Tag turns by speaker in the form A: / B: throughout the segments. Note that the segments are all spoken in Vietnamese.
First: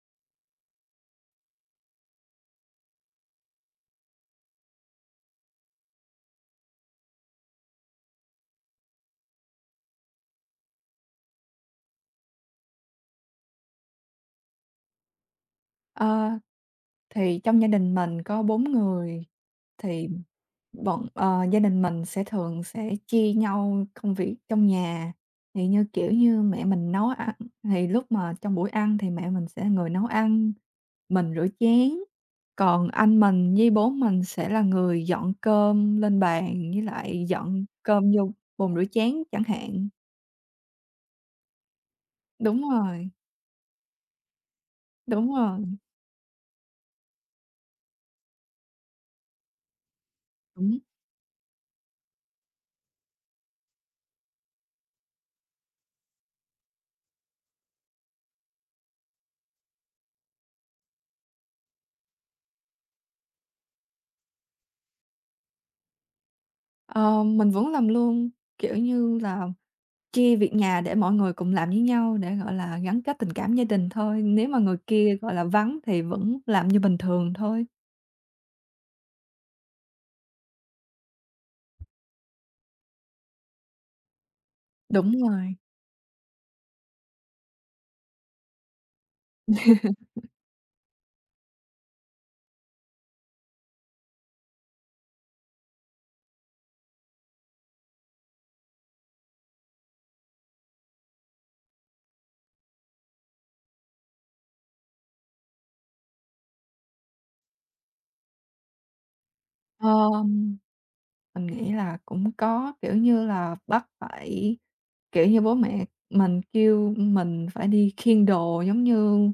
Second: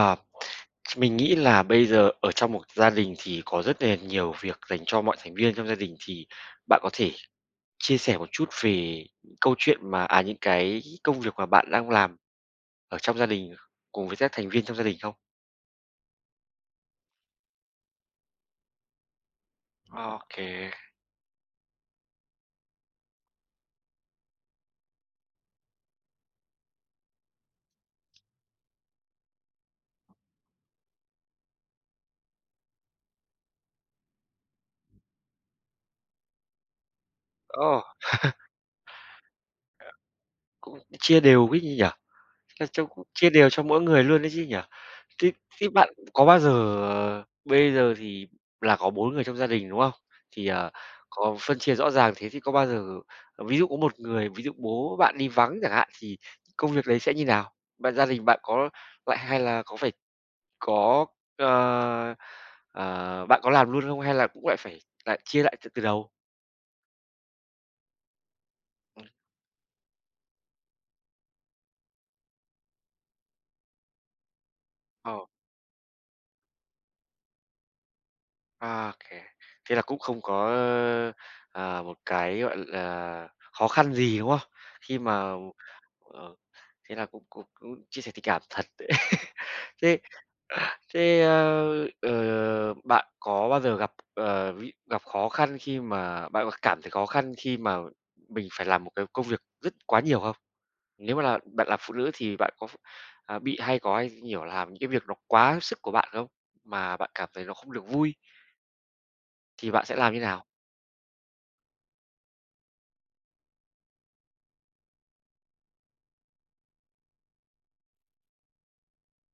A: Ờ, mình nghĩ là bây giờ ở trong một gia đình thì có rất là nhiều việc dành cho mọi thành viên trong gia đình, thì bạn có thể chia sẻ một chút về những câu chuyện những cái công việc mà bạn đang làm ở trong gia đình cùng với các thành viên trong gia đình không?
B: Ờ, thì trong gia đình mình có 4 người thì
A: OK, kê.
B: gia đình mình thường sẽ chia nhau công việc trong nhà. Thì kiểu như, mẹ mình nấu ăn thì lúc mà trong buổi ăn thì mẹ mình sẽ là người nấu ăn, mình rửa chén, còn anh mình với bố mình sẽ là người dọn cơm lên bàn với lại dọn
A: Ồ,
B: cơm vô bồn rửa chén chẳng hạn.
A: cũng chia đều ấy nhỉ? Là
B: Đúng
A: trông cũng
B: rồi,
A: chia đều cho mỗi người luôn đấy chứ nhỉ? Thế
B: đúng rồi,
A: thế bạn có bao giờ, bây giờ thì là có 4 người trong gia đình, đúng không? Thì,
B: đúng.
A: có phân chia rõ ràng thế thì có bao giờ ví dụ có một người, ví dụ bố bạn đi vắng chẳng hạn thì công việc đấy sẽ như nào? Gia đình bạn có lại hay là có phải có, ờ, bạn có làm luôn không hay là cũng lại phải chia lại từ từ đầu?
B: Ờ, mình vẫn làm luôn, kiểu
A: Ừm,
B: như là chia việc nhà để mọi người cùng làm với nhau để, gọi là, gắn kết tình cảm gia đình thôi, nếu mà người kia,
A: ờ.
B: gọi là, vắng thì vẫn làm như bình thường thôi.
A: À, kê. Thế là cũng không có, một cái, gọi là, khó khăn gì, đúng không? Khi
B: Đúng
A: mà
B: rồi.
A: ờ, thế là cũng cũng cũng chia sẻ tình cảm thật đấy. Thế thế, bạn có bao giờ gặp, ví gặp khó khăn khi mà bạn có cảm thấy khó khăn khi mà mình phải làm một cái công việc rất quá nhiều không? Nếu mà là bạn là phụ nữ thì bạn có bị hay có hay, nhiều làm những cái việc nó quá sức của bạn không? Mà bạn cảm thấy nó không được vui thì bạn sẽ
B: Ờ.
A: làm như nào?
B: Mình nghĩ là cũng có, kiểu như là, bắt phải kiểu như, bố mẹ mình kêu mình phải đi khiêng đồ, giống như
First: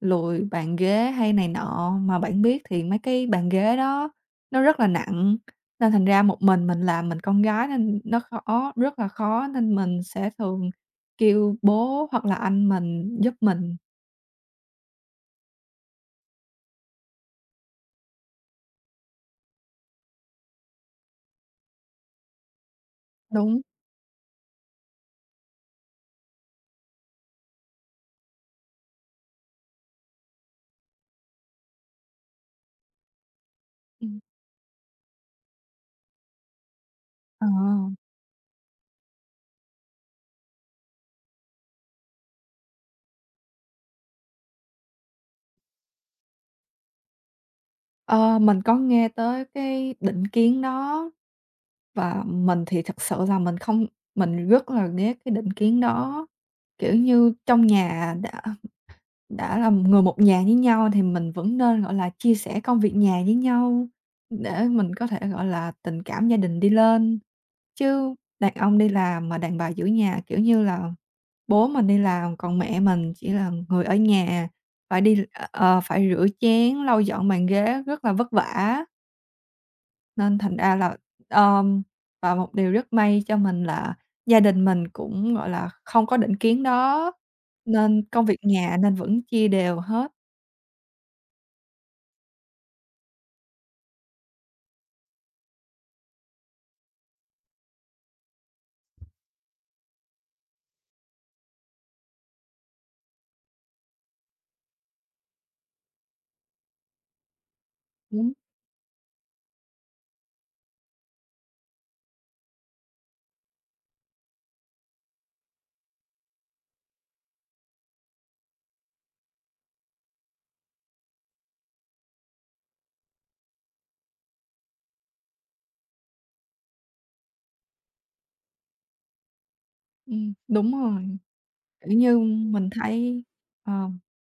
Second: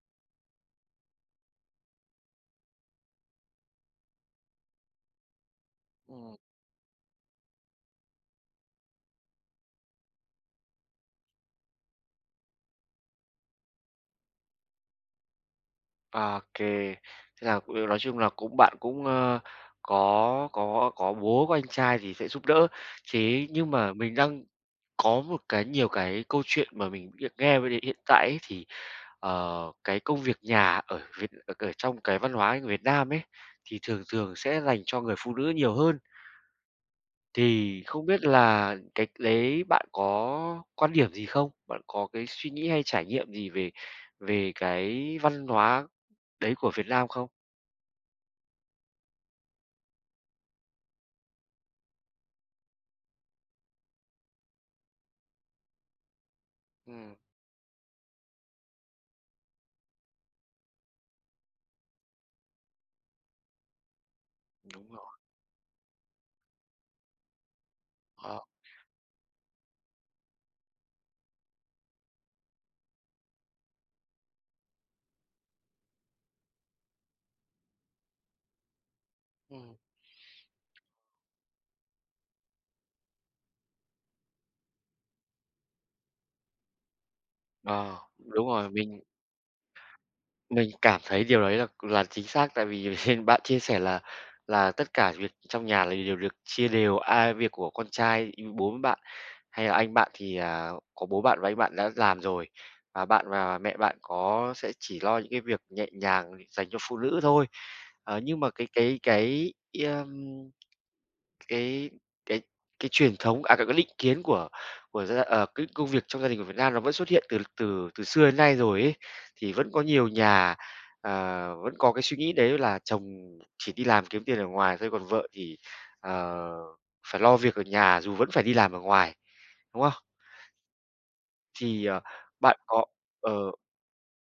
B: lùi bàn ghế hay này nọ, mà bạn biết thì mấy cái bàn ghế đó nó rất là nặng, nên thành ra
A: Ừm.
B: một mình làm, mình con gái nên nó khó rất là khó, nên mình sẽ thường kêu bố hoặc là anh mình giúp mình.
A: À, OK. Thế là cũng nói chung là cũng bạn cũng, có bố, có anh trai thì sẽ giúp đỡ. Thế
B: Đúng,
A: nhưng mà mình đang có một cái nhiều cái câu chuyện mà mình được nghe về hiện tại ấy, thì, cái công việc nhà ở ở ở trong cái văn hóa người Việt Nam ấy, thì thường
B: ừm,
A: thường sẽ dành cho người phụ nữ nhiều hơn.
B: ờ,
A: Thì không biết là cái đấy bạn có quan điểm gì không? Bạn có cái suy nghĩ hay trải nghiệm gì về về cái văn hóa đấy của Việt Nam không?
B: ờ, mình có nghe tới cái định kiến đó. Và mình thì thật sự là mình không mình rất là ghét cái định kiến đó, kiểu
A: Ừm,
B: như, trong nhà đã là người một nhà với nhau thì mình vẫn nên, gọi là, chia sẻ công việc nhà với nhau để
A: đúng
B: mình
A: rồi.
B: có thể, gọi là, tình cảm gia đình đi lên. Chứ
A: Ờ,
B: đàn ông đi làm mà đàn bà giữ nhà, kiểu như là, bố mình đi làm còn mẹ mình chỉ là người ở nhà, phải đi, ờ, ờ, phải rửa chén, lau dọn bàn ghế rất là vất vả.
A: ừm,
B: Nên thành ra là, ờm, và một điều rất may cho mình là gia đình mình cũng, gọi là, không có định kiến đó,
A: ờ,
B: nên công việc
A: đúng rồi,
B: nhà
A: mình
B: vẫn chia đều hết.
A: mình cảm thấy điều đấy là chính xác, tại vì bạn chia sẻ là tất cả việc trong nhà là đều được chia đều, ai việc của con trai, bố với bạn hay là anh bạn thì, có bố bạn và anh bạn đã làm rồi, và bạn và mẹ bạn có sẽ chỉ lo những cái việc nhẹ nhàng dành cho phụ nữ thôi. Ờ,
B: Đúng,
A: nhưng mà Cái cái cái truyền thống, cái định kiến của cái công việc trong gia đình của Việt Nam nó vẫn xuất hiện từ từ từ xưa đến nay rồi ấy. Thì vẫn có nhiều nhà, ờ, vẫn có cái suy nghĩ đấy là chồng chỉ đi làm kiếm tiền ở ngoài thôi, còn vợ thì, ờ, phải lo việc ở nhà dù vẫn phải đi làm ở ngoài, đúng không?
B: đúng rồi,
A: Thì,
B: kiểu như,
A: bạn
B: mình
A: có
B: thấy
A: ờ,
B: ờ,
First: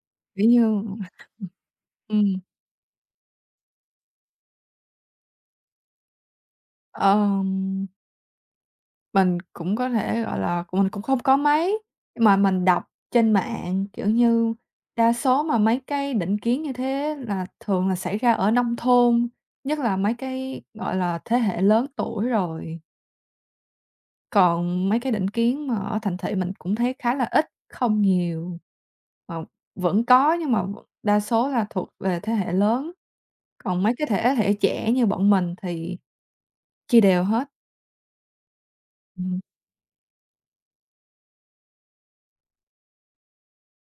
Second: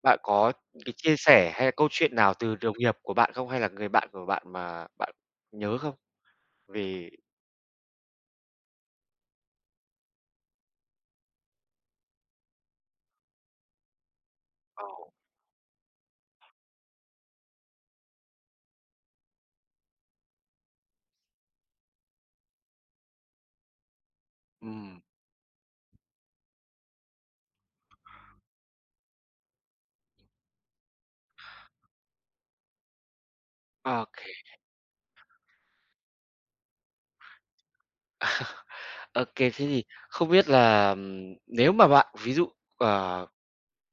A: bạn
B: kiểu
A: có
B: như
A: những cái chia sẻ hay là câu chuyện nào
B: ừm,
A: từ đồng nghiệp của bạn không? Hay là người bạn của bạn mà bạn nhớ không? vì
B: ờm mình cũng có thể, gọi là, mình cũng không có mấy nhưng mà mình đọc trên mạng, kiểu như,
A: ờ,
B: đa số mà mấy cái định kiến như thế là thường là xảy ra ở nông thôn, nhất là mấy cái, gọi là, thế hệ lớn tuổi rồi. Còn mấy
A: ừm.
B: cái định kiến mà ở thành thị mình cũng thấy khá là ít, không nhiều, mà vẫn có nhưng mà đa số là thuộc về thế hệ lớn, còn mấy cái thế
A: OK.
B: hệ trẻ như bọn mình thì chia đều hết.
A: OK, thế thì không biết là, nếu mà bạn ví dụ, ờ,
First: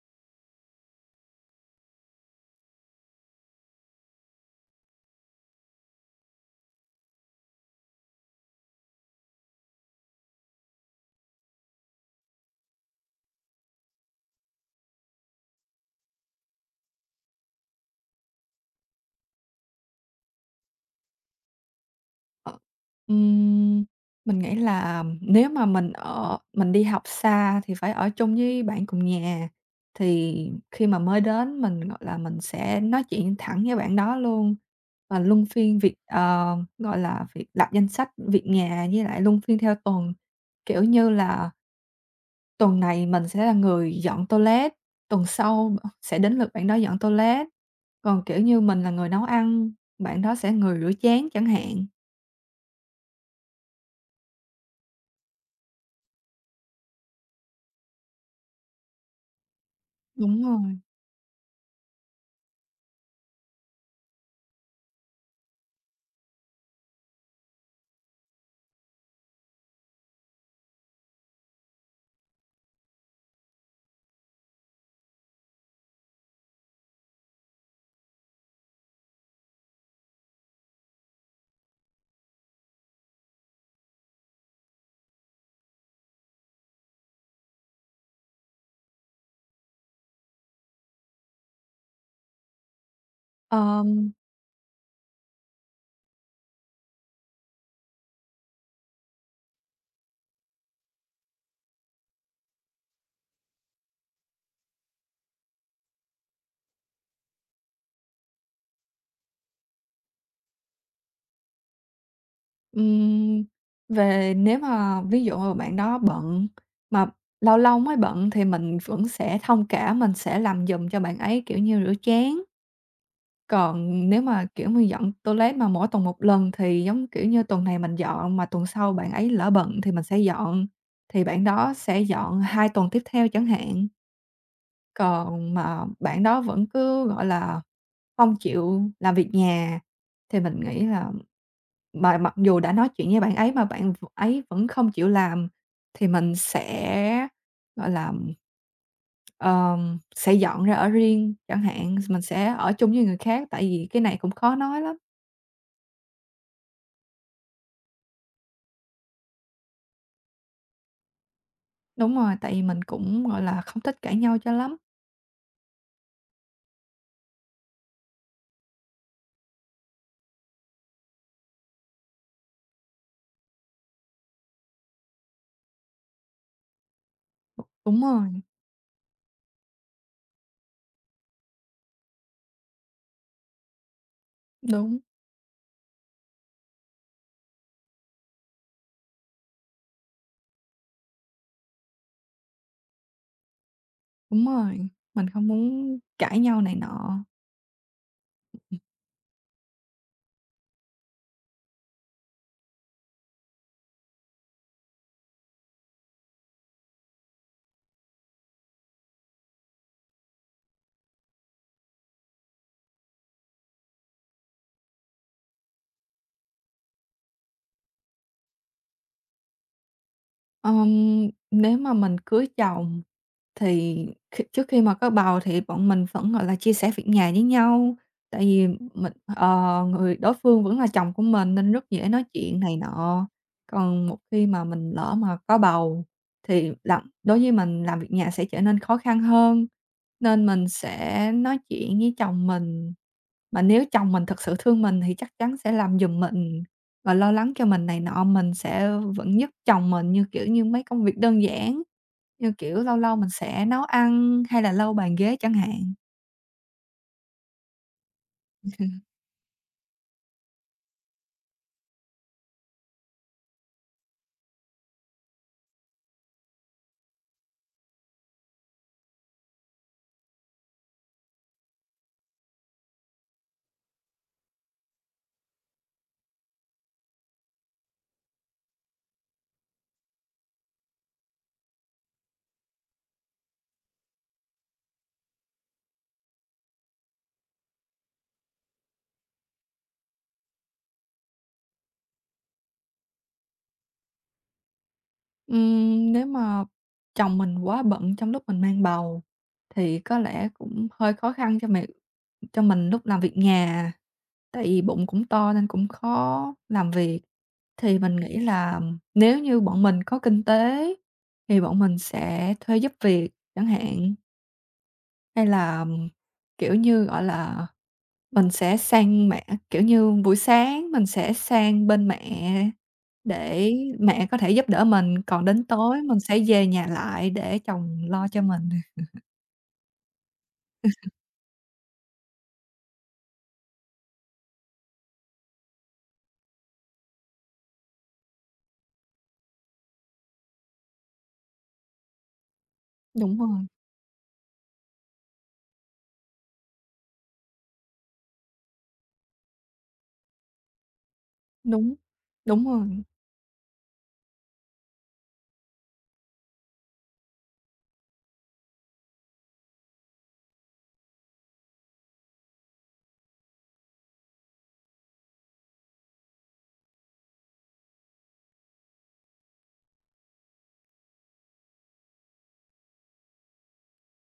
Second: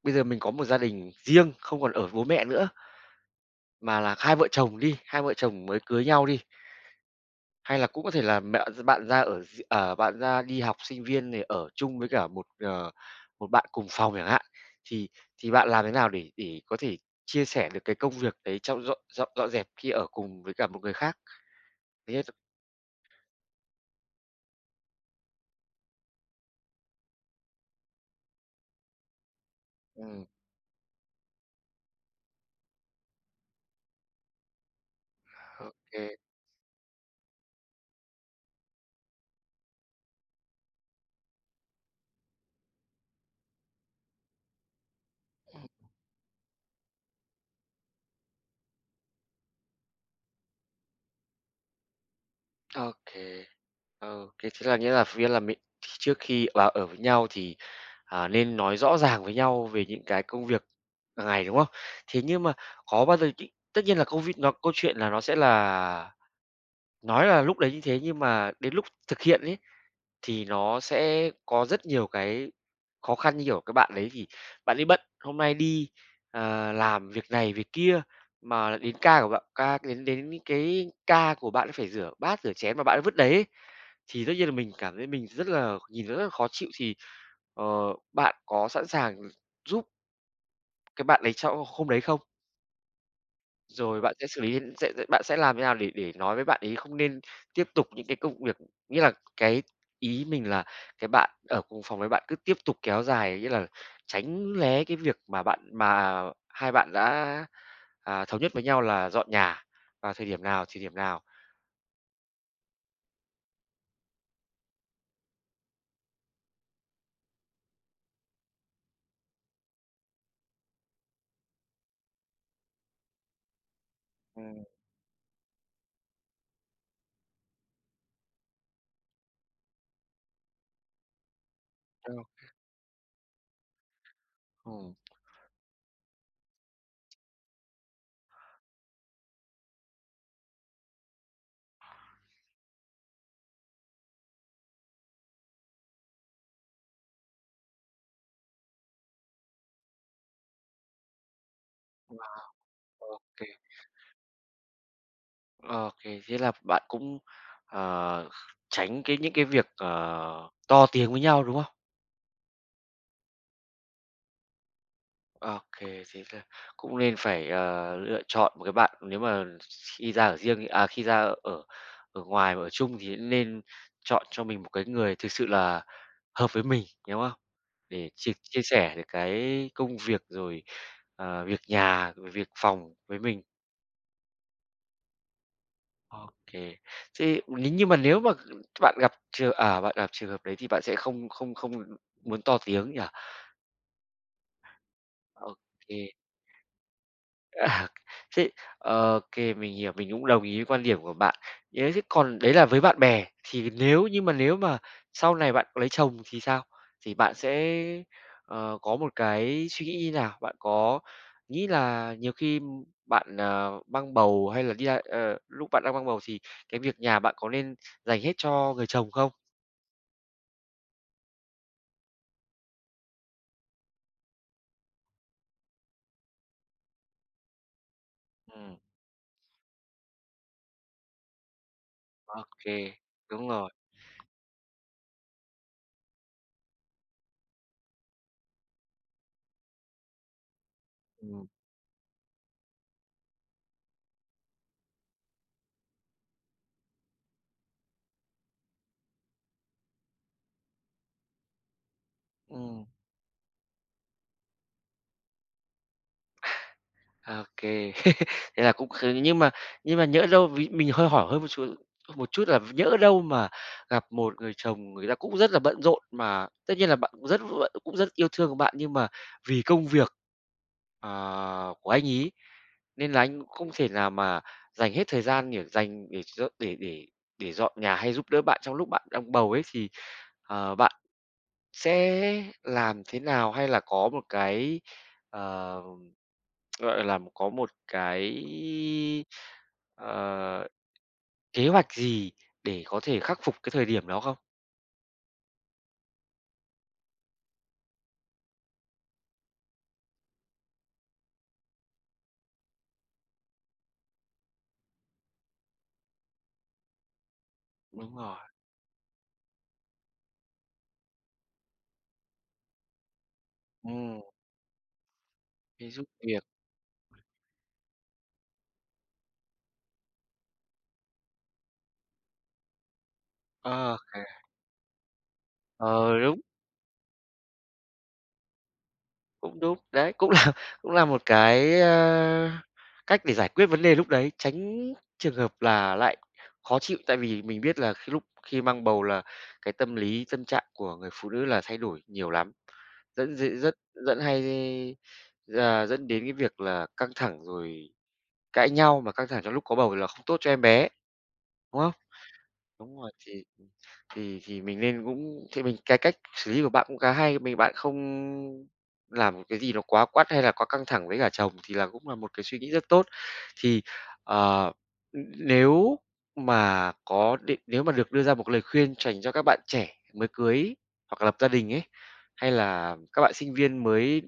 A: bây giờ mình có một gia đình riêng, không còn ở với bố mẹ nữa, mà là hai vợ chồng đi, hai vợ chồng mới cưới nhau đi, hay là cũng có thể là mẹ bạn ra ở d ờ, bạn ra đi học sinh viên này ở chung với cả một, một bạn cùng phòng chẳng hạn, thì thì bạn làm thế nào để có thể chia sẻ được cái công việc đấy trong dọn dọn dọn dẹp khi ở cùng với cả một người khác? Thứ nhất
B: Ờ, ừm, mình nghĩ là nếu mà mình đi học xa thì phải ở chung với bạn cùng nhà,
A: ừm,
B: thì khi mà mới đến mình, gọi là, mình sẽ nói chuyện thẳng với bạn đó luôn và luân phiên việc,
A: OK,
B: gọi là, việc lập danh sách việc nhà với lại luân phiên theo tuần. Kiểu như là, tuần này mình sẽ là người dọn toilet, tuần sau sẽ đến lượt bạn đó dọn toilet, còn, kiểu như, mình là người nấu ăn, bạn đó sẽ người rửa chén chẳng hạn.
A: OK. Ờ, cái thế là nghĩa là nghĩa là mình thì trước khi vào ở với nhau thì, nên nói rõ ràng với nhau về những cái
B: Đúng
A: công việc
B: rồi.
A: hàng ngày, đúng không? Thế nhưng mà có bao giờ cái tất nhiên là câu vi nó câu chuyện là nó sẽ là nói là lúc đấy như thế nhưng mà đến lúc thực hiện ấy, thì nó sẽ có rất nhiều cái khó khăn, như kiểu, các bạn đấy thì bạn ấy bận, hôm nay đi, làm việc này việc kia, mà đến ca của bạn ca đến đến cái ca của bạn ấy phải rửa bát, rửa chén mà bạn ấy vứt đấy ấy, thì tất nhiên là mình cảm thấy mình rất là nhìn nó rất là khó chịu, thì, ờ, bạn có sẵn sàng giúp cái bạn đấy trong hôm đấy không? Rồi
B: Ờm,
A: bạn sẽ xử lý thế- sẽ bạn sẽ làm thế nào để nói với bạn ấy không nên tiếp tục những cái công việc nghĩa là cái ý mình là cái bạn ở cùng phòng với bạn cứ tiếp tục kéo dài, nghĩa là tránh lé cái việc mà hai bạn đã, thống nhất với nhau là dọn nhà vào thời điểm nào, thời điểm nào.
B: ừm, về nếu mà ví dụ mà bạn đó bận, mà lâu lâu mới bận thì mình vẫn sẽ thông cảm, mình sẽ làm giùm cho bạn ấy, kiểu như, rửa chén. Còn nếu mà,
A: Ừm,
B: kiểu như, dọn toilet mà mỗi tuần một lần thì, giống kiểu như, tuần này mình dọn mà tuần sau bạn ấy lỡ bận thì mình sẽ dọn, thì bạn đó sẽ dọn 2 tuần tiếp theo chẳng hạn.
A: Ừm.
B: Còn mà bạn đó vẫn cứ, gọi là, không chịu làm việc nhà thì mình nghĩ là mà mặc dù đã nói chuyện với bạn ấy mà bạn ấy vẫn không chịu làm thì mình sẽ, gọi là, sẽ dọn ra ở riêng chẳng hạn, mình sẽ ở chung với người
A: Wow,
B: khác,
A: OK.
B: tại vì cái này cũng khó nói lắm.
A: Ờ, OK, thế là bạn cũng, ờ, tránh cái những cái việc, to tiếng với nhau, đúng không?
B: Đúng rồi, tại vì mình cũng, gọi là, không thích cãi nhau cho lắm.
A: Ờ, OK, thế là cũng nên phải, lựa chọn một cái bạn nếu mà khi ra ở riêng khi ra ở ở ngoài mà ở chung thì nên chọn cho mình một cái người thực sự là hợp với mình, đúng không?
B: Đúng
A: Để
B: rồi,
A: chia chia sẻ được cái công việc rồi, việc nhà, rồi việc phòng với mình.
B: đúng,
A: OK. Thế nếu như mà nếu mà bạn gặp bạn gặp trường hợp đấy thì bạn sẽ không không không muốn to tiếng nhỉ?
B: đúng rồi, mình không muốn
A: OK.
B: cãi nhau này nọ.
A: À, thế ô kê, mình hiểu, mình cũng đồng ý với quan điểm của bạn. Thế chứ còn đấy là với bạn bè, thì nhưng mà nếu mà sau này bạn lấy chồng thì sao? Thì bạn sẽ, có một cái suy nghĩ như nào? Bạn có nghĩ là nhiều khi bạn, mang bầu hay là lúc bạn đang mang bầu thì cái việc nhà bạn có nên dành hết cho người chồng không?
B: Ờm, nếu mà mình cưới chồng thì trước khi mà có bầu thì bọn mình vẫn, gọi là, chia sẻ việc nhà với nhau, tại vì
A: Ừm,
B: người đối phương vẫn là chồng của mình nên rất dễ nói
A: ô
B: chuyện này nọ.
A: đúng rồi,
B: Còn một khi mà mình lỡ mà có bầu thì đối với mình làm việc nhà sẽ trở nên khó khăn hơn, nên mình
A: Ừ.
B: sẽ nói chuyện với chồng mình, mà nếu chồng mình thực sự thương mình thì chắc chắn sẽ làm giùm mình. Và lo lắng cho mình này nọ, mình sẽ vẫn giúp chồng mình kiểu như, mấy công việc đơn giản, như kiểu
A: ừm.
B: lâu lâu mình sẽ nấu ăn hay là lau bàn ghế chẳng hạn.
A: À, OK, Thế là cũng kh nhưng mà nhỡ đâu ví mình hơi hỏi hơi một chút là nhỡ đâu mà gặp một người chồng người ta cũng rất là bận rộn, mà tất nhiên là bạn cũng rất yêu thương bạn nhưng mà vì công việc, của anh ấy nên là anh cũng không thể nào mà dành hết thời gian để cho để dọn nhà hay giúp đỡ bạn trong lúc bạn đang bầu ấy, thì, bạn sẽ làm thế nào? Hay là có một cái, ờ, gọi là, có một cái, ờ, kế hoạch gì để có thể khắc phục cái thời điểm đó không?
B: Nếu mà chồng mình quá bận trong lúc mình mang bầu thì có lẽ cũng hơi khó khăn cho mình lúc làm việc nhà, tại vì bụng cũng to nên cũng khó làm việc. Thì mình
A: Đúng
B: nghĩ
A: rồi,
B: là nếu như bọn mình có kinh tế thì bọn mình sẽ thuê giúp việc chẳng hạn,
A: ừm,
B: hay là,
A: cái giúp việc.
B: kiểu như, gọi là Mình sẽ sang mẹ kiểu như, buổi sáng mình sẽ sang bên mẹ để
A: Ờ, À.
B: mẹ có thể giúp đỡ mình, còn đến tối
A: ờ,
B: mình sẽ
A: đúng.
B: về nhà lại để chồng lo cho mình.
A: Cũng đúng, đấy, cũng là cũng là một cái, cách để giải quyết vấn đề lúc đấy, tránh trường hợp là lại khó chịu. Tại vì mình biết là lúc khi mang bầu là cái tâm lý, tâm trạng của người phụ nữ là thay đổi nhiều lắm, dẫn
B: Đúng
A: dễ
B: rồi,
A: rất dẫn hay, à, dẫn đến cái việc là căng thẳng rồi cãi nhau, mà căng thẳng trong lúc có bầu là không tốt cho em bé, đúng không?
B: đúng, đúng
A: Đúng
B: rồi.
A: rồi, thì ừ, thì mình nên cũng thì mình cái cách xử lý của bạn cũng khá hay, bạn không làm một cái gì nó quá quắt hay là quá căng thẳng với cả chồng thì là cũng là một cái suy nghĩ rất tốt. Thì, ờ, nếu mà có định nếu mà được đưa ra một cái lời khuyên dành cho các bạn trẻ mới cưới hoặc là lập gia đình ấy, hay là các bạn sinh viên mới,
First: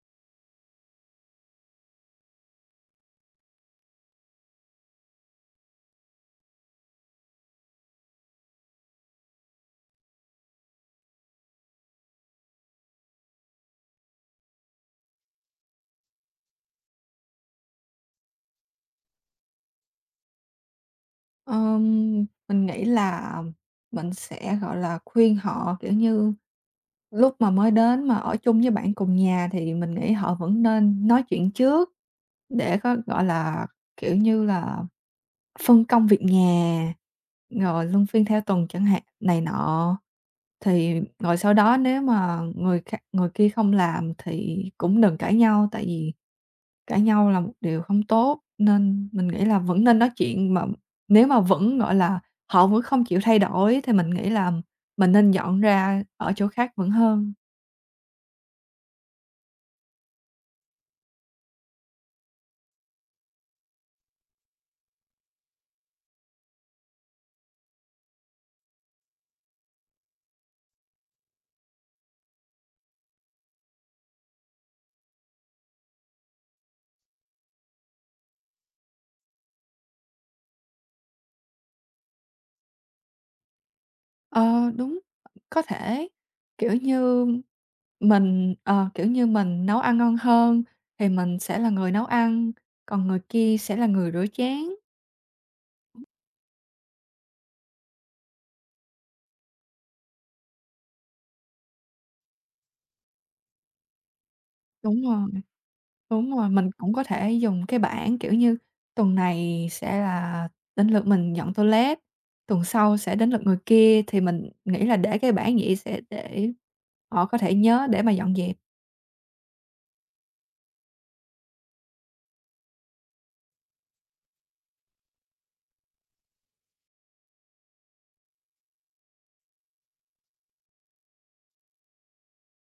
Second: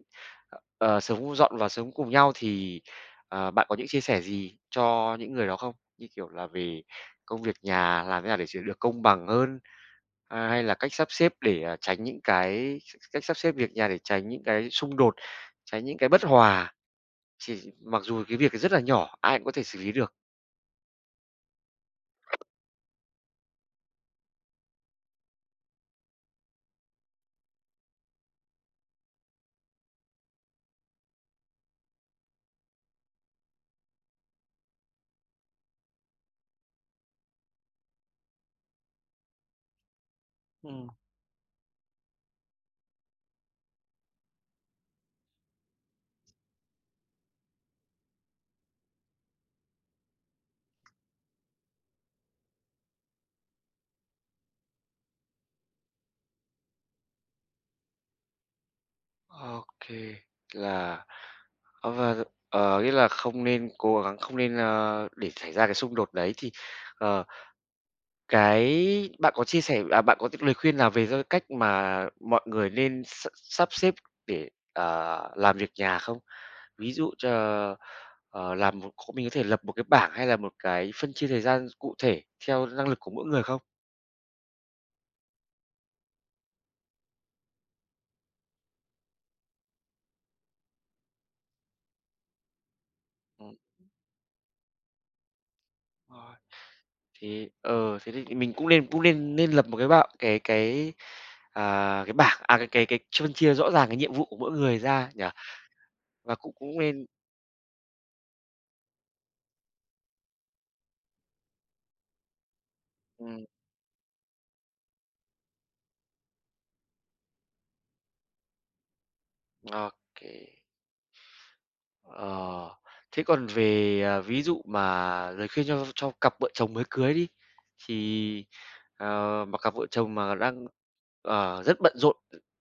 A: sống dọn vào sống cùng nhau thì, bạn có những chia sẻ gì cho những người đó không? Như kiểu là về công việc nhà làm thế nào để ch được công bằng hơn, hay là cách sắp xếp để, tránh những cái cách sắp xếp việc nhà để tránh những cái xung đột, tránh những cái bất hòa. Chỉ mặc dù cái việc rất là nhỏ, ai cũng có thể xử lý được.
B: Mình nghĩ là mình sẽ, gọi là, khuyên họ, kiểu như lúc mà mới đến mà ở chung với bạn cùng nhà thì mình nghĩ họ vẫn nên nói chuyện trước để có, gọi là, kiểu như là, phân công việc nhà, rồi luân phiên theo tuần chẳng hạn này nọ.
A: Ừm.
B: Thì rồi sau đó nếu mà người kia không làm thì cũng đừng cãi nhau, tại vì cãi nhau là một điều không tốt, nên mình nghĩ là vẫn nên nói chuyện. Mà nếu mà vẫn, gọi là, họ vẫn không chịu thay đổi thì mình nghĩ là mình nên dọn ra ở chỗ khác vẫn hơn.
A: Ô là Ờ, và nghĩa là không nên cố gắng không nên, để xảy ra cái xung đột đấy thì, ờ, cái bạn có chia sẻ bạn có cái lời khuyên nào về cái cách mà mọi người nên sắp xếp để, làm việc nhà không? Ví dụ cho, ờ, làm một mình có thể lập một cái bảng hay là một cái phân chia thời gian cụ thể theo năng lực của mỗi người không?
B: Ờ, đúng, có thể, kiểu như, kiểu như, mình nấu ăn ngon hơn thì mình sẽ là người nấu ăn, còn người kia sẽ là người rửa chén.
A: Ừm. Thế thế thì mình cũng nên nên lập một cái bảng cái, cái bảng cái phân chia rõ ràng cái nhiệm vụ của mỗi người
B: Đúng
A: ra nhỉ?
B: rồi,
A: Và
B: đúng rồi,
A: cũng
B: mình
A: cũng
B: cũng có
A: nên
B: thể dùng cái bảng, kiểu như, tuần này sẽ là đến lượt mình dọn toilet, tuần sau sẽ đến lượt
A: ừm,
B: người kia thì mình nghĩ là để cái bảng vậy sẽ để họ có thể nhớ để mà dọn dẹp.
A: ô Ờ, thế còn về, ví dụ mà lời khuyên cho cặp vợ chồng mới cưới đi, thì, mà cặp vợ chồng mà đang, rất bận rộn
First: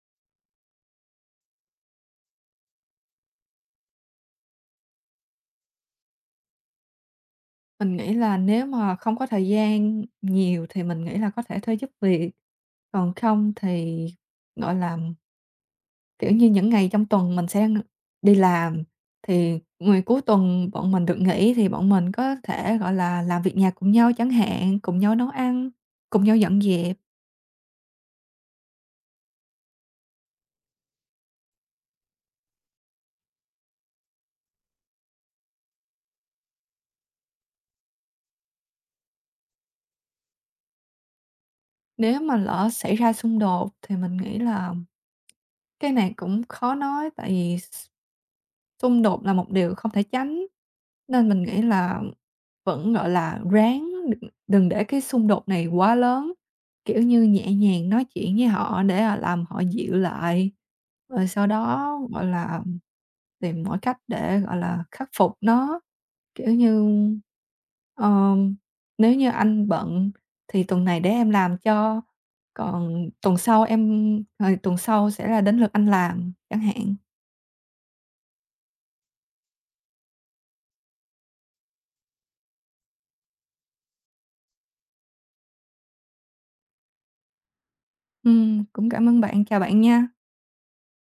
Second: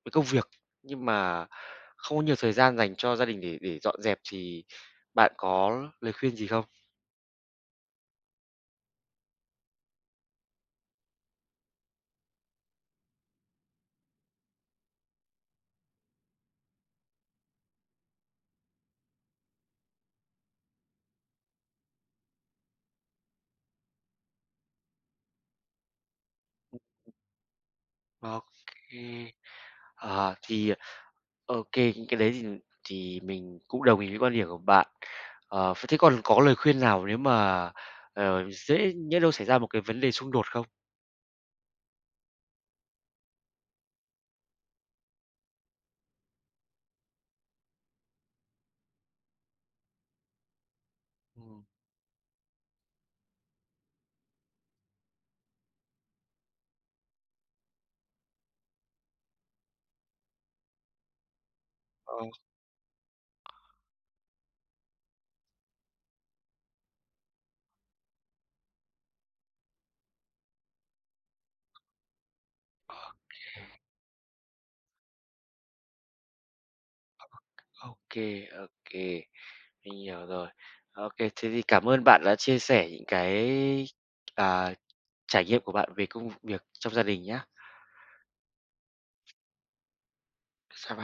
A: với công việc, nhưng mà không có nhiều thời gian dành cho gia đình để dọn dẹp thì bạn có lời khuyên gì không?
B: Mình nghĩ là nếu mà không có thời gian nhiều thì mình nghĩ là có thể thuê giúp việc, còn không thì, gọi là, kiểu như, những ngày trong tuần mình sẽ đi làm, thì ngày cuối tuần bọn mình được nghỉ thì bọn mình có thể, gọi là, làm việc nhà cùng nhau chẳng hạn, cùng nhau nấu ăn, cùng nhau dọn dẹp.
A: OK. kê. Ờ, thì ờ, OK những cái đấy thì mình cũng đồng ý với quan điểm của bạn. Ờ, vậy thế còn có lời khuyên nào nếu mà, dễ nhỡ đâu xảy ra một cái vấn đề xung đột không?
B: Nếu mà lỡ xảy ra xung đột thì mình nghĩ là cái này cũng khó nói tại vì xung đột là một điều không thể tránh, nên mình nghĩ
A: Ừm.
B: là vẫn, gọi là, ráng đừng đừng để cái xung đột này quá lớn, kiểu như, nhẹ nhàng nói chuyện với họ để, làm họ dịu lại, rồi sau đó,
A: Ờ,
B: gọi là, tìm mọi cách để, gọi là, khắc phục nó. Kiểu như, ờm, "Nếu như anh bận thì tuần này để em làm cho, còn tuần sau sẽ là đến lượt anh làm", chẳng hạn.
A: ô kê, mình hiểu rồi. OK thế thì cảm ơn bạn đã chia sẻ những cái, à, trải nghiệm của bạn về công việc trong gia đình nhá.
B: Cũng cảm ơn bạn. Chào bạn nha.
A: Chào bạn.